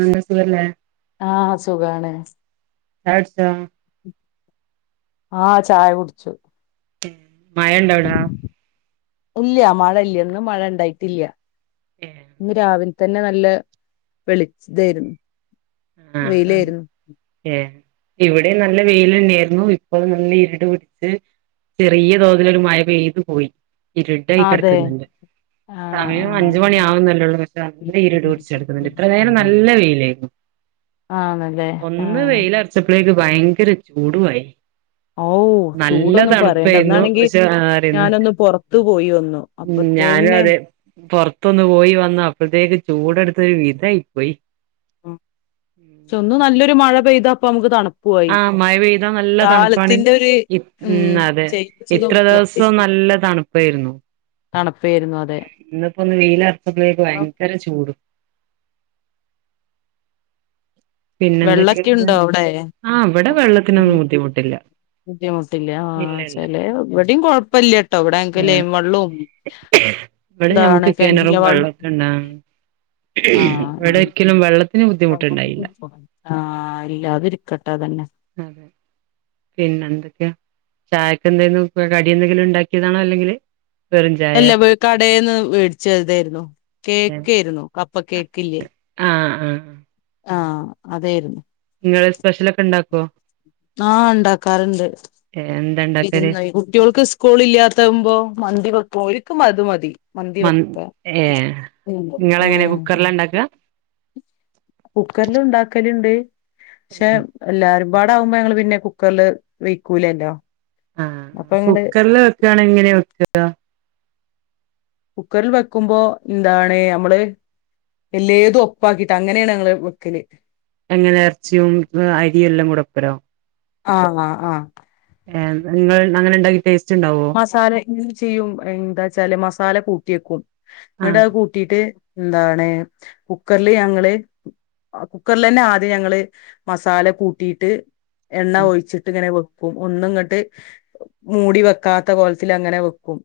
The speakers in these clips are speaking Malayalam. എന്താ സുഖല്ലേ? ആഹ് സുഖാണ് ചായ കുട്ച്ചോ? ആഹ് ചായ കുടിച്ചു ഉം മഴണ്ടോ അവ്ടെ? ഇല്ല്യ മഴല്ല്യ ഇന്ന് മഴ ഇണ്ടായിട്ടില്ല ഏ ഇന്ന് രാവിലെ തന്നെ നല്ല വെളിച്ച ഇതായിരുന്നു വെയിലായിരുന്നു ഏഹേ ഇവിടേം നല്ല വെയിലന്നേയിരുന്നു ഇപ്പൊ നല്ല ഇരുണ്ട് പിടിച്ച് ചെറിയ തോതിലൊരു മഴ പെയ്തു പോയി ഇരുടായി അതെ കെടക്കുന്നുണ്ട് ആണോ സമയം ആഹ് അഞ്ചുമണിയാവുന്നല്ലേ ഒള്ളൂ പക്ഷേ നല്ല ഇരുട് പിടിച്ച് കെടക്കുന്നുണ്ട് ഇത്ര നേരം നല്ല വെയിലേയിരുന്നു ആണല്ലേ? ഒന്ന് ആഹ് വെയിലർച്ചപ്പളേക്ക് ഭയങ്കര ചൂടുവായി ഹാവൂ നല്ല ചൂടൊന്നും പറയണ്ട തണുപ്പായിരുന്നു ഇന്നാണെങ്കി പക്ഷെ ആരുന്നു ഞാനൊന്ന് പൊറത്തു പോയി വന്നു ഉം ഞാനും അപ്പത്തേന്നെ അതെ പൊർത്തൊന്ന് പോയി വന്നു അപ്പഴത്തേക്ക് ചൂടെടുത്തൊരു വിധായി പോയി ഉം ഉം ട്ടൊന്നു നല്ലൊരു മഴ പെയ്താപ്പൊ നമുക്ക് തണു ആഹ് മഴ പെയ്താ നല്ല തണുപ്പാണ് ഒരു ഉം അതെ ചേഞ്ച് ഇത്ര നോക്ക ദിവസം നല്ല തണു പ്പായിരുന്നു തണുപ്പായിരുന്നു ഉം ഇന്നിപ്പോന്ന് വെയിയിലർച്ചപ്പഴേക്ക് അതെ ഭയങ്കര ചൂടും പിന്നെന്തൊക്കേ വെള്ളൊക്കെ ഉണ്ടോ അവിടെ ആഹ് ഇവടെ വെള്ളത്തിനൊന്നും ബുദ്ധിമുട്ടില്ല ബുദ്ധിമുട്ടില്ലാ ഇല്ല ഇല്ല ചെലേ വിടിം കൊഴപ്പില്ല ട്ടോ ഇവിടെ ഞങ്ങക്ക് ആഹ് ലൈൻ വെള്ളോം ഇവിടെ നമ്മക്ക് കെണറും വെള്ളക്കെണ്ടാ ആഹ് ഇവിടോരിക്കലും വെള്ള ത്തിന് ബുദ്ധിമുട്ടുണ്ടായില്ല ആഹ് ഇല്ലാതിരിക്കട്ടെ അതന്നെ അതെ പിന്നെന്തൊക്കെ ചായക്കെന്തെലും കടി എന്തെങ്കിലും ഉണ്ടാക്കിയതാണോ അല്ലെങ്കില് വെറും ചായയോ അല്ല കടേന്ന് വേടിച്ചതേയിരുന്നു കേക്കേയിരുന്നു കപ്പ് കേക്കില്ലേ ആഹ് ആഹ് ആഹ് അതേയിരുന്നു നിങ്ങള് സ്പെഷ്യലൊക്കെണ്ടാക്കോ? ആഹ് ഇണ്ടാക്കാറുണ്ട് എന്താ ഉണ്ടാക്കല് വിടുന്നോയി കുട്ട്യാൾക്ക് സ്കൂൾ ഇല്ലാത്തമ്പോ മന്തി വെക്കും ഓരിക്കും അത് മതി മന്തി മന് വെപ്പാ ഏഹ് ഉം നിങ്ങളെങ്ങനെ ആഹ് കുക്കറില ഉണ്ടാക്കുക കുക്കർലുണ്ടാക്കല്ണ്ട് പക്ഷെ എല്ലാരുംപാടാകുമ്പോ ഞങ്ങള് പിന്നെ കുക്കറില് വെയ്ക്കൂലല്ലോ ആഹ് കുക്കറില് വെക്കാണെ എങ്ങനെയ വെക്കാ കുക്കറില് വെക്കുമ്പോ എന്താണ് നമ്മള് എല്ലേതും ഒപ്പാക്കിട്ട് അങ്ങനെയാണ് ഞങ്ങള് വെക്കല് എങ്ങനെ ഇറച്ചിയും അരിയെല്ലാം കൂടെ ഒപ്പരോ ആഹ് ആഹ് ആഹ് ഏഹ് നിങ്ങള് അങ്ങനെ ഉണ്ടാക്കി ടേസ്റ്റ് ഉണ്ടാവോ മസാല ഇങ്ങനെ ചെയ്യും എന്താ വച്ചാല് മസാല കൂട്ടി വെക്കും എന്നിട്ട് ആഹ് അത് കൂ ട്ടീട്ട് എന്താണ് കുക്കറില് ഞങ്ങള് കുക്കറിൽ തന്നെ ആദ്യം ഞങ്ങള് മസാല കൂട്ടിയിട്ട് എണ്ണ ഒഴിച്ചിട്ട് ഇങ്ങനെ വെക്കും ഒന്ന് ഇങ്ങട്ട് മൂടി വെക്ക വക്കാത്ത കോലത്തിൽ അങ്ങനെ വെക്കും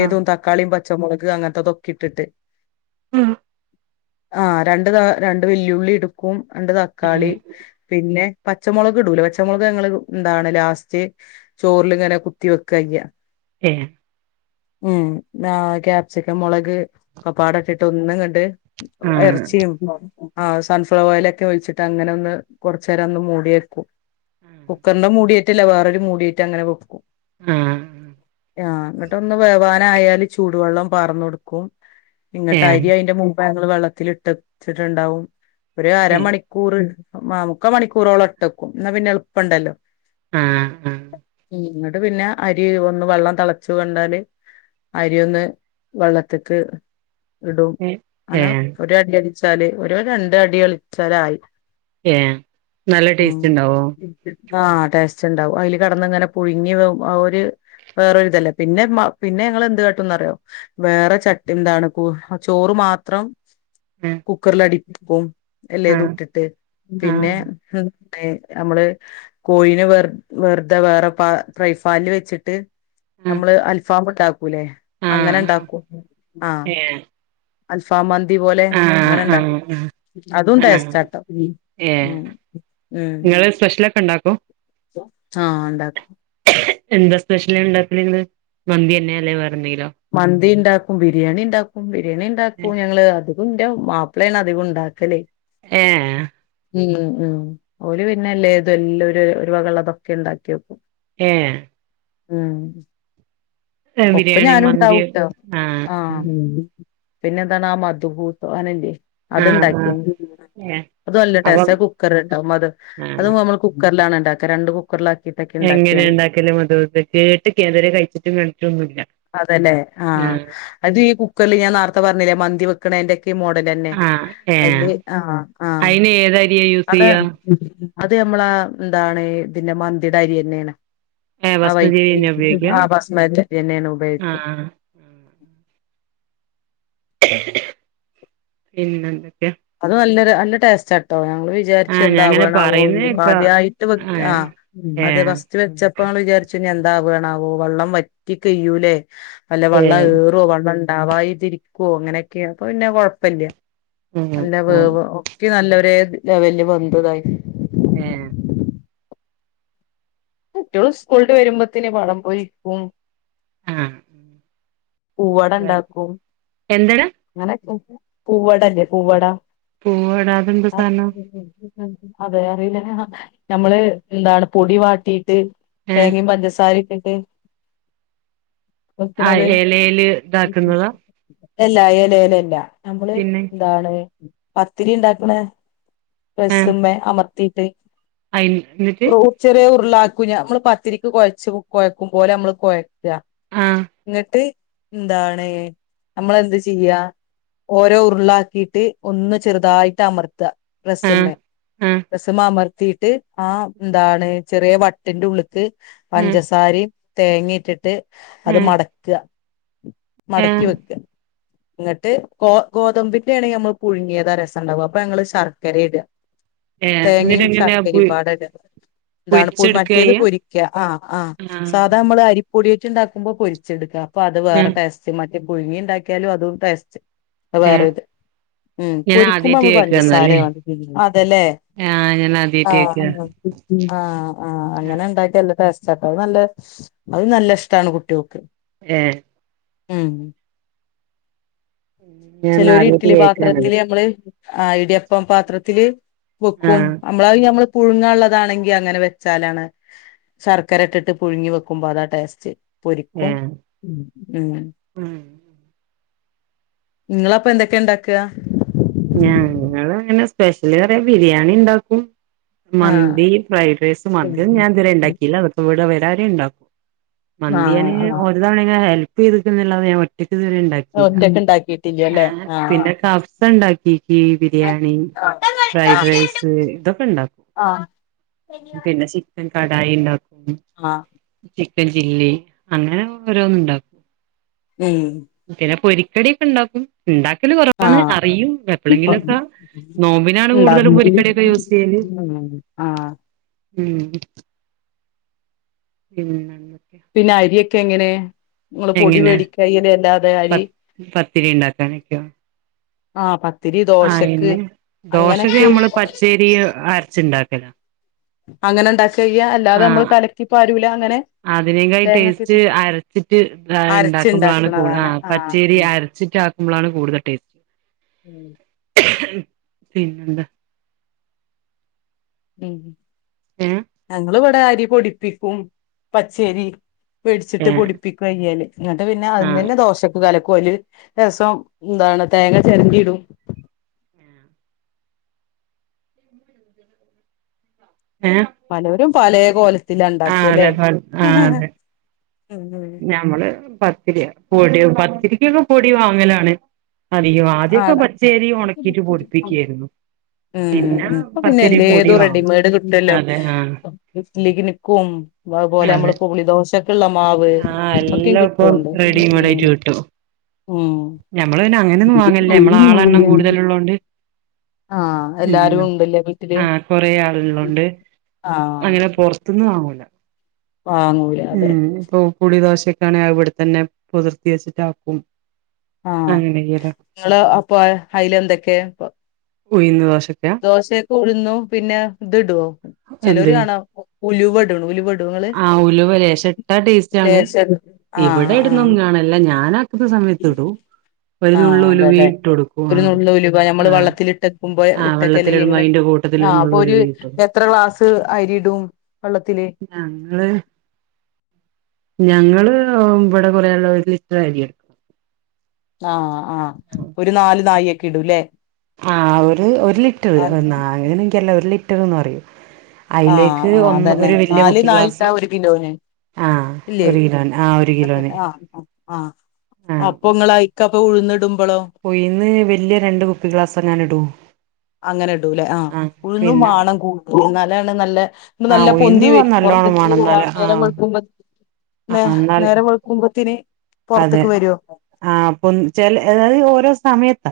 ആഹ് തക്കാളിയും പച്ചമുളക് അങ്ങനത്തെതൊക്കെ ഇട്ടിട്ട് ഉം ആഹ് രണ്ട് ത രണ്ട് വെല്ലുള്ളി എടുക്കും രണ്ട് തക്കാളി പിന്നെ പച്ചമൊളക് ഇടൂല പച്ചമൊളക് ഞങ്ങൾ എന്താണ് ലാസ്റ്റ് ചോറിലിങ്ങനെ കുത്തി വെക്ക കയ്യ ഏഹ് ഉം ആഹ് ക്യാപ്സിക്കം മുളക് ഒക്കെപാടെ ഇട്ടിട്ട് ഒന്ന്ങ്ങട് ഉം ആഹ് എറച്ചിയും ആഹ് സൺഫ്ലവർ ഓയിലൊക്കെ ഒഴിച്ചിട്ട് അങ്ങനെ ഒന്ന് കൊറച്ചു നേരം ഒന്ന് മൂടി വെക്കും കുക്കറിന്റെ മൂടി ആയിട്ടല്ല വേറെ ഒരു മൂടിയേറ്റ് അങ്ങനെ വെക്കും ആഹ് ആ ന്ന്ട്ടൊന്ന് വേവാനായാല് ചൂടുവെള്ളം പാർന്നൊട്ക്കും ഇങ്ങട്ട് ഏഹ് അയ്രി അയ്ന്റെ മു മ്പേ ഞങ്ങള് വെള്ളത്തില്ട്ടെച്ച്ട്ട്ണ്ടാവും ഒരു അരമണിക് കൂറ് ആ മുക്കാ മണിക്കൂറോളം ഇട്ടക്കും ന്നാ പിന്നെ എളുപ്പണ്ടല്ലോ ആഹ് ആഹ് ഉം ഇങ്ങട്ട് പിന്നെ അരി ഒന്ന് വള്ളം തളച്ചു കണ്ടാല് അരി ഒന്ന് വള്ളത്ത്ക്ക് ഇടും അനെ ഏഹ് ഒരു അടി അടിച്ചാല് ഒരു രണ്ടടി കളിച്ചാലായി ഏ നല്ല ടേസ്റ്റ് ണ്ടാവോ ആ ടേസ്റ്റ് ണ്ടാവും അയ്ല് കെട്ന്ന്ങ്ങനെ പുഴുങ്ങി വേവുമ്പോ [unintelligible] ഇത് വേറൊരിതല്ലേ പിന്നെ മാ പിന്നെ ഞങ്ങള് എന്ത് കാട്ടുംന്നറിയോ വേറെ ചട്ടി എന്താണ് പ്പോ ആ ചോറ് മാത്രം ആഹ് കുക്കർല് അടിപ്പിക്കും എല്ലേതുട്ട്ട്ട് ആഹ് പിന്നേ ഹ് പി നമ്മള് കോഴിനേ വെർതെ വേറെ പാ പ്രൈഫാല്ല് വെച്ച്ട്ട് ആഹ് നമ്മള് അൽഫാമ്ണ്ടാക്കൂല്ലേ ആഹ് ആഹ് അങ്ങനെണ്ടാക്കും ആ ഏഹ് അൽഫാമ് മന്തി പോലെ ആഹ് അങ്ങനെണ്ടാക്കും ആഹ് അതും ആഹ് ടേസ്റ്റാ ട്ടോ ഉം ആ ഉം വീട്ട്ലക്കെ ണ്ടാക്കോ ആ ണ്ടാക്കും എന്താ സ്പെഷ്യല് ണ്ടാക്കല് ഇന്ന് മന്തി തന്നേ അല്ലേ വേറെന്തെങ്കിലോ മന്തിണ്ടാക്കും ബിരിയാണിണ്ടാക്കും ബിരിയാണിണ്ടാക്കും ഞങ്ങള് അത് അതും ഇന്റെ മാപ്പ്ളേണ് അധികും ണ്ടാക്കല് ഏഹ് ഉം ഉം ഉം ഓല് പിന്നെല്ലേതും എല്ലാം ഒര് ഒരു വകള്ളതൊക്കെ ണ്ടാക്ക്യോക്കും ഏഹ് ഉം ഏ ബിരിയാണിയും മൻന്ത് [unintelligible] ആ പിന്നെ എന്താണ് ആ മധുപൂത്തോ അനല്ല്യേ ആഹ് ആഹ് അത്ണ്ടാക്കീന്ന് ഏ അതും നല്ല അപ്പം ട്ടേസ്റ്റാ അത് കുക്കർല് ട്ടാ മത് അത് ആഹ് നമ്മള് കു കുക്കർലാണ് ണ്ടാക്ക രണ്ട് കു ക്കർലാക്കീട്ട് എങ്ങനെണ്ടാക്കല് മദ്ഹൂത്ത്? കേട്ട്കേ ഞാൻ ഇത് വരെ കഴിച്ചിട്ടും കണ്ടിട്ടൊന്നുല്ല. തന്നെ ആ ആഹ് അത് ഈ കുക്കർല് ഞാൻ നാർത്ത പർഞ്ഞിലേ മന്തി വെക്കണോൻ്റൊക്കെ അയ്ന്റെ മോഡലന്നെ ആഹ് ഏ അയ്ന് ആ ആ അയിന് ഏതരിയ യൂസ് അത് ചെയ്യാ അത് ഞമ്മളെ എന്താണ് ഇതിന്റെ മന്തിട അരിയെന്നേണ്. ഏ ആ ബസ്മതി അരിന്നെ വൈറ്റ് ഉപയോഗിക്ക ആ ബസ്മന്റെ അരിന്നേണ് ഉപയോഗിക്കാ. ആഹ് പിന്നെന്തൊക്കെ? അത് നല്ലൊര് നല്ല ടേസ്റ്റാട്ടോ ഞങ്ങള് വിജ് ജാര്ച്ചു ആഹ് ഞാൻ അങ്ങനെ പറയുന്ന എന്താവോണാവോന്ന് കേക്കാ ആദ്യായിട്ട് വെക് ആ ആഹ് ഏ അതെ ഫസ്റ്റ് വെച്ച പ്പങ്ങള് വിചാരിച്ചു ഇനി എന്താവാണാവോ വള്ളം വറ്റി കയ്യൂലേ, അല്ല ഏ വള്ള ഏറോ വള്ളൺ ണ്ടാവായിതിരിക്കോ അങ്ങനെക്കേണ് ഇപ്പൊ പിന്നെ കൊഴ്പ്പല്ല്യ ആഹ് നല്ല ആഹ് വേവ് ഒട്ടി നല്ലൊര് ലെവൽല് വെന്തുതായി ഏഹ് കുട്ട്യോള് സ്കൂൾട്ട് വരുമ്പത്തിന് പഴം പൊരിയ്ക്കും. ആഹ് പൂവടണ്ടാക്കും. എന്തട? അങ്ങന പൂവടല്ലേ പൂവട പൂവടാ അതെന്താ ആ സാധനം അതെ അറീല്ലാ നമ്മള് എന്താണ് പൊടി വാട്ടീട്ട് ഏഹ് തേങ്ങെം പഞ്ചസാരെട്ടിട്ട് ആഹ് എലേല് ഇതാക്കുന്നതാ? എല്ല എലേലല്ല. നമ്മള് പിന്നെ ന്താണ് പത്തിരി ഇണ്ടാക്ക്ണെ പ്രസ്സുമ്മേ അമർത്തീട്ട് അയ്ല് ഇന്നിട്ട് ഉ ചെറിയ ഉരുളാക്കു ഞ. മ്മള് പത്തിരിക്ക് കൊഴച്ച് കൊഴക്കുമ്പോലെ നമ്മള് കൊഴ [unintelligible] ആഹ് ന്നിട്ട് ന്താണ് നമ്മളെന്ത് ചെയ്യാ ഓരോ ഉറ്ളാക്കീട്ട് ഒന്ന് ചെറുതായിട്ടമർത്ത. ആഹ് പ്രസ്സുമ്മേ ആഹ് പ്രസ്സുമാമർത്തീട്ട് ആഹ് ന്താണ് ചെറിയ വട്ടിൻ്റുള്ളുക്ക് ആഹ് പഞ്ചസാരിം തേങ്ങേട്ടിട്ട് അത് ആഹ് മടക്ക്അ ആഹ് മടക്കി വെക്ക. ഇന്ന്ട്ട് ഗോ ഗോതമ്പിൻ്റേണെങ്കി അമ്മള് പുഴുങ്ങിയതാ രസണ്ടാവ. അപ്പൊ ഞങ്ങള് ശർക്കരെ ഇട. ഏഹ് എന്നിട്ട് തേങ്ങയും എങ്ങനെയാ പൊ സർക്കരയും പാട [unintelligible] താണ് പൊ പൊരിച്ചെടുക്കാ മറ്റേത് ചെയ്യാ പൊരിക്ക്യ ആഹ് ആഹ് സർ തമ്മള് അരിപ്പൊടീറ്റ്ണ്ടാക്കുമ്പോ പൊരിച്ചെടുക്കാ അപ്പൊ അത് വേറെ ആഹ് ടേസ്റ്റ്. മറ്റേ പുഴുങ്ങിണ്ടാക് ക്കിയാലും അതും ടേസ്റ്റ്. അ ഏഹ് വേറത്. ഉം ഞാൻ പൊരിക്കുമ്പോ ആദ്യായിട്ട് നമ്മള് പഞ്ചസാര കേക്കാന്നാല്ലേ മതി. അതേല്ലെ? ആഹ് ഞാനാദ്യായിറ്റേക്ക്ആ ഉം ആഹ് ആഹ് അങ്ങനെണ്ടാക്കിയ നല്ല ടേസ്റ്റോട്ടോ. അത് നല്ലെ അത് നല്ല ഇഷ്ടാണ് കുട്ട്യോക്ക്. ഏഹ് ഉം ഞാൻ ചെലോല് ആദ്യായിട്ട് ഇട്ട്ലി കേക്കാണത് പാത്രത്തില് അമ്മള് ആഹ് ഇടിയപ്പ പാത്രത്തില് വെക്കും. ആഹ് അമ്മളായ് അമ്മള് പുഴുങ്ങാള്ളതാണെങ്കി അങ്ങനെ വെച്ചാലാണ് ശർക്കരട്ടിട്ട് പുഴുങ്ങി വെക്കുമ്പോ അതാ ടേസ്റ്റ് പൊരിക്കും. ഉം ഉം ഇങ്ങളപ്പ എന്തെക്കെ ഇണ്ടാക്ക? ഞങ്ങള് അങ്ങനെ സ്പെഷ്യലറയാന് ബിരിയാണിണ്ടാക്കും. ആഹ് മന്തി ഫ്രൈഡ്രൈയ്സ് മന്തി ഒന്ന് ഞാൻ ഇതരെണ്ടാ ഇല്ല വെക്കുവ്ടെ വെരാരെണ്ടാക്കും. ആഹ് മന്തിയാന് ആഹ് ഓ [unintelligible] ഹെൽപ്പെയ്ത്ക്ക്ന്ന്ല്ലാതെ ഞാ ഒറ്റക്കിതരെണ്ടാ ട്ടില്ല ഒറ്റക്ക് ഇണ്ടാക്കിട്ടില്ലല്ലേ ആഹ് പിന്നെ കഫ്സ ഇണ്ടാക്കി. [unintelligible] ബിരിയാണി ആഹ് ഫ്രൈഡ് റൈസ് ഇതൊക്കെ ഇണ്ടാക്കും. [inaudible] പിന്നെ ചിക്കൻ കടായീണ്ടാക്കും അഹ് ചിക്കൻ ചില്ലി അങ്ങനെ ഓരോന്ന്ണ്ടാക്കും. ഉം പിന്നെ പൊരിക്കടിയൊക്കെണ്ടാക്കും ഇണ്ടാക്കല് കൊറവാണ് ആഹ് അറിയും. എപ്ലെങ്കിലൊക്ക നോമ്പിനാണ് കൂടുതലും ഉണ്ടാക്കും പൊരിക്കടിയൊക്കെ യൂസെയ്യല്. ഉം ആഹ് ഉം പിന്നെ എന്തെക്കെയ? പിന്നെ അരിയക്കെ എങ്ങനെ? ഇങ്ങള് പൊടി എങ്ങനെ വേടിക്കാ ചെയ്യല്? അല്ലാതെ പ അരി പത്തിരി ഉണ്ടാക്കാനൊക്കെയോ ആഹ് പത്തിരി ഇതൊ അയ്ന് ദോശക്ക് ഞമ്മള് പച്ചരി അരച്ച് ഇണ്ടാക്കല. അങ്ങനെ ഇണ്ടാക്ക ചെയ്യ അല്ലാതെ നമ്മള് കലക്കിപ്പാരൂല അങ്ങനെ? അതിനേക്കായിം തേങ്ങക്കെ ടേസ്റ്റ് ഇട്ട് അരച്ചിട്ട് ഇണ്ടാക്കുമ്പളാണ് കൂട അരച്ചുണ്ടാക്കണതാണ് ആഹ് ആ പച്ചേരി ആഹ് അര ച്ചിട്ട് ആക്കുമ്പളാണ് കൂടുതൽ ടേസ്റ്റ് ഉം പിന്നെന്ത? ഉം ഏ ഞങ്ങള് ഇവടെ അരി പൊടിപ്പിക്കും പച്ചരി വേടിച്ചിട്ട് ഏ പൊടിപ്പിക്ക ചെയ്യല് എന്നിട്ട് പിന്നെ അത് ആഹ് ന്നന്നെ ദോഷ ക്ക് കലക്കും അയ്ല് ലേസം എന്താണ് തേങ്ങ ചെരണ്ടിയിടും ഏ പലോരും പലേ കോലത്തില ആ ഇണ്ടാക്ക ല്ലേ? അതെ ആ അതെ ഞമ്മള് പത്തിരി ഉം പൊടി പത്തിരിക്കൊക്കെ പൊടി വാങ്ങലാണ് അധികവും ആദ്യൊക്കെ ആണ് പച്ചൈരി ഒണക്കിയിട്ട് പൊടിപ്പിക്ക്യാരുന്നു ഉം ഇപ്പ പിന്നെ എല്ലേതും വാങ്ങും റെഡിമേയ്ഡ് കിട്ടുവല്ലോ അതെ ആ [unintelligible] നിക്കും അത് പോലെ അതെ നമ്മള്പ്പൊ പുളി ദോശക്ക് ഇള്ള മാവ് ആ ഒക്കെയും എല്ലാം ഇപ്പം കിട്ടൂണ്ട് റെഡിമെയ്ഡ് ഉം ആയിട്ട് കിട്ടും ഉം ഞമ്മള് പിന്നെ അങ്ങനൊന്നും വാങ്ങല്ല. നമ്മളെ ആളെണ്ണം കൂടുതലുള്ളോണ്ട്. ആഹ് എല്ലാരും അങ്ങനെ ഉണ്ടല്ലേ വീട്ടില് ആഹ് കൊറേ ആള്ള്ളോണ്ട് ആഹ് അങ്ങനെ പൊറത്ത് ന്ന് വാങ്ങൂല്ല വാങ്ങൂല അതെ ഉം ഇപ്പൊ പുളി ദോശൊക്കാണെ അത് ഇവിടെത്തന്നെ പൊതർത്തി വെച്ചിട്ട് ആക്കും. ആഹ് ഇങ്ങള് അപ്പൊ അയ്ല് എന്തൊക്കെ ഉഴ്ന്ന് ദോശക്ക? ദോശേക്ക് ഉഴുന്നും പിന്നെ ഇത് ഇടൊ? ചെലോര് എന്ത് കാണാ ഉലുവ ഇടുണു ഉലുവ ഇടോ ഇങ്ങള്? ആഹ് ഉലുവ ലേശടും ഇവടെ ഇടുന്നൊന്നും കാണല്ല ഞാന ഇണ്ടാക്കുന്ന സമയത്തിടും ഒരു ആഹ് നുള്ള് ഉലുവിം അതല്ലേ ഇട്ടു കൊടുക്കും ഒരു ആഹ് നുള്ള് ഉലുവ നമ്മള് ആഹ് വള്ളത്തില് ഇട്ടക്കുമ്പോ ആഹ് ഇട്ടക്കല്ലേ വെള്ളത്തിലിടുമ്പോ ഇങ്ങള് അയ്ന്റെ കൂ ആഹ് അപ്പൊ ഒര് എത്ര ക്ലാസ് അരിയിടും വെള്ളത്തില്? ഞ്ഞങ്ങള് ഞങ്ങള് ഇബടെ കൊറേ ആള്ള്ളോണ്ട് ഒര് ലിറ്റർ അരിയെടുക്കും ആഹ് ആഹ് ഒരു നാല് നാഴിയൊക്കെ ഇടൂല്ലേ? ആഹ് ഒര് ഒര് ലിറ്ററ് അത് നാഴി അങ്ങനെ എൻകറീല്ല ഒരു ലിറ്റർന്ന് പറയും ആഹ് അയ്ലേക്ക് ആഹ് ഒന്ന് അതന്നെ ഒരു വല്യ നാല് കുപ്പി നാഴി ഇട്ടാ ഗ്ലാസ് ഒരു കിലോന് ആ ഒരു കിലോന് ആ ഒരു അതെ കിലോന് ആഹ് ആഹ് ആ അപ്പൊ ഇങ്ങളയിക്കപ്പം ഉഴ്ന്നിടുമ്പളോ? ഉഴ്ന്ന് വല്യ രണ്ട് കുപ്പി ഗ്ലാസന്നാണ്ട് ഇടും. അങ്ങനെ ഇടൂലേ ആഹ് ഉഴുന്നും പിന്നെ വാണം ഇന്നാലാണ് നല്ലെ ആ നല്ല ഉയിന്ന് പൊന്തി വരും നല്ലോണം പൊർത്തിക്ക് വേണം എന്നാല് ആ നേരം ആ വെൾക്കുമ്പത്തിന് എന്നാൽ വെൾക്കുമ്പോത്തിന് അതെ ആഹ് പൊന്തി ചെല അതായത് ഓരോ സമയത്ത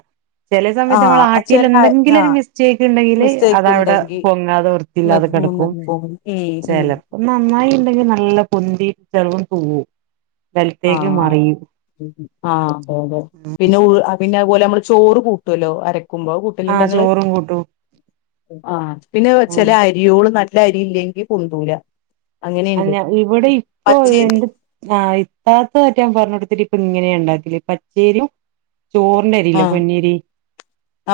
ചെലേ സമയത്ത് നമ്മള് ആഹ് ആട്ടീയേല് ചെല എന്തെങ്കിലൊരു ആഹ് മിസ്റ്റേക്ക് ഇണ്ടെങ്കില് മിസ്റ്റേക്ക് അതവിടെ ഇണ്ടെങ്കി പൊങ്ങാതെ കടക്കും വൃത്തില്ലാതെ നിക്കും കെടക്കും നിക്കും ഉം ചെല ഉം പ്പൊ നന്നായിണ്ടെങ്കി നല്ല പൊന്തി ചെലപ്പൊ തൂവും ചെൽ ആഹ് ആഹ് അതെയതെ പിന്നെ പിന്നെതുപോലെ മ്മള് ചോറ് കൂട്ടോല്ലോ അരക്കുമ്പോ അത് കൂ ട്ടല്ണ്ടോ ആഹ് ഇങ്ങള് ചോറും കൂട്ടും ആഹ് പിന്നത് വെച്ചാൽ അ അരിയോള് നല്ലരില്ലെങ്കി പൊന്തൂല അങ്ങനെയുണ്ട് അല്ല ഇവിടെ ഇപ്പോ പച്ചരി എന്റെ ആഹ് താത്തറ്റ ഞാൻ പറഞൊട്ത്തിട്ട് ഇപ്പങ്ങനെയാ ഇണ്ടാക്കല് പച്ചേരിയും ചോറിന്റരിയില്ലെ ആഹ് പൊന്നിയരി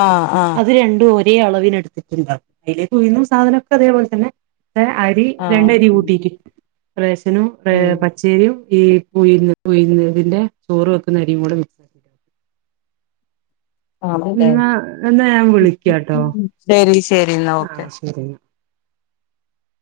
ആഹ് ആഹ് അത് രണ്ടും ഒ രേ അളവില് എട്ത്തിട്ടുണ്ടാവും അതിലേക്കുഴുന്നും സാധനൊക്കതേപോലെ തന്നെ അരി ആഹ് രണ്ടരി കൂട്ട റേഷനും ഉം ഏഹ് പച്ചേരിയും ഈ ഉയ്ന്ന് ഉയ്ന്ന്തിന്റെ ചോറ് വെക്കുന്നരിയും കൂടെ മി ആണല്ലേ ന്നാ എന്നാ ഞാൻ വിളിക്കാട്ടോ ശരി ശരി എന്നാ ഓക്കെ ആഹ് ശരിന്നാ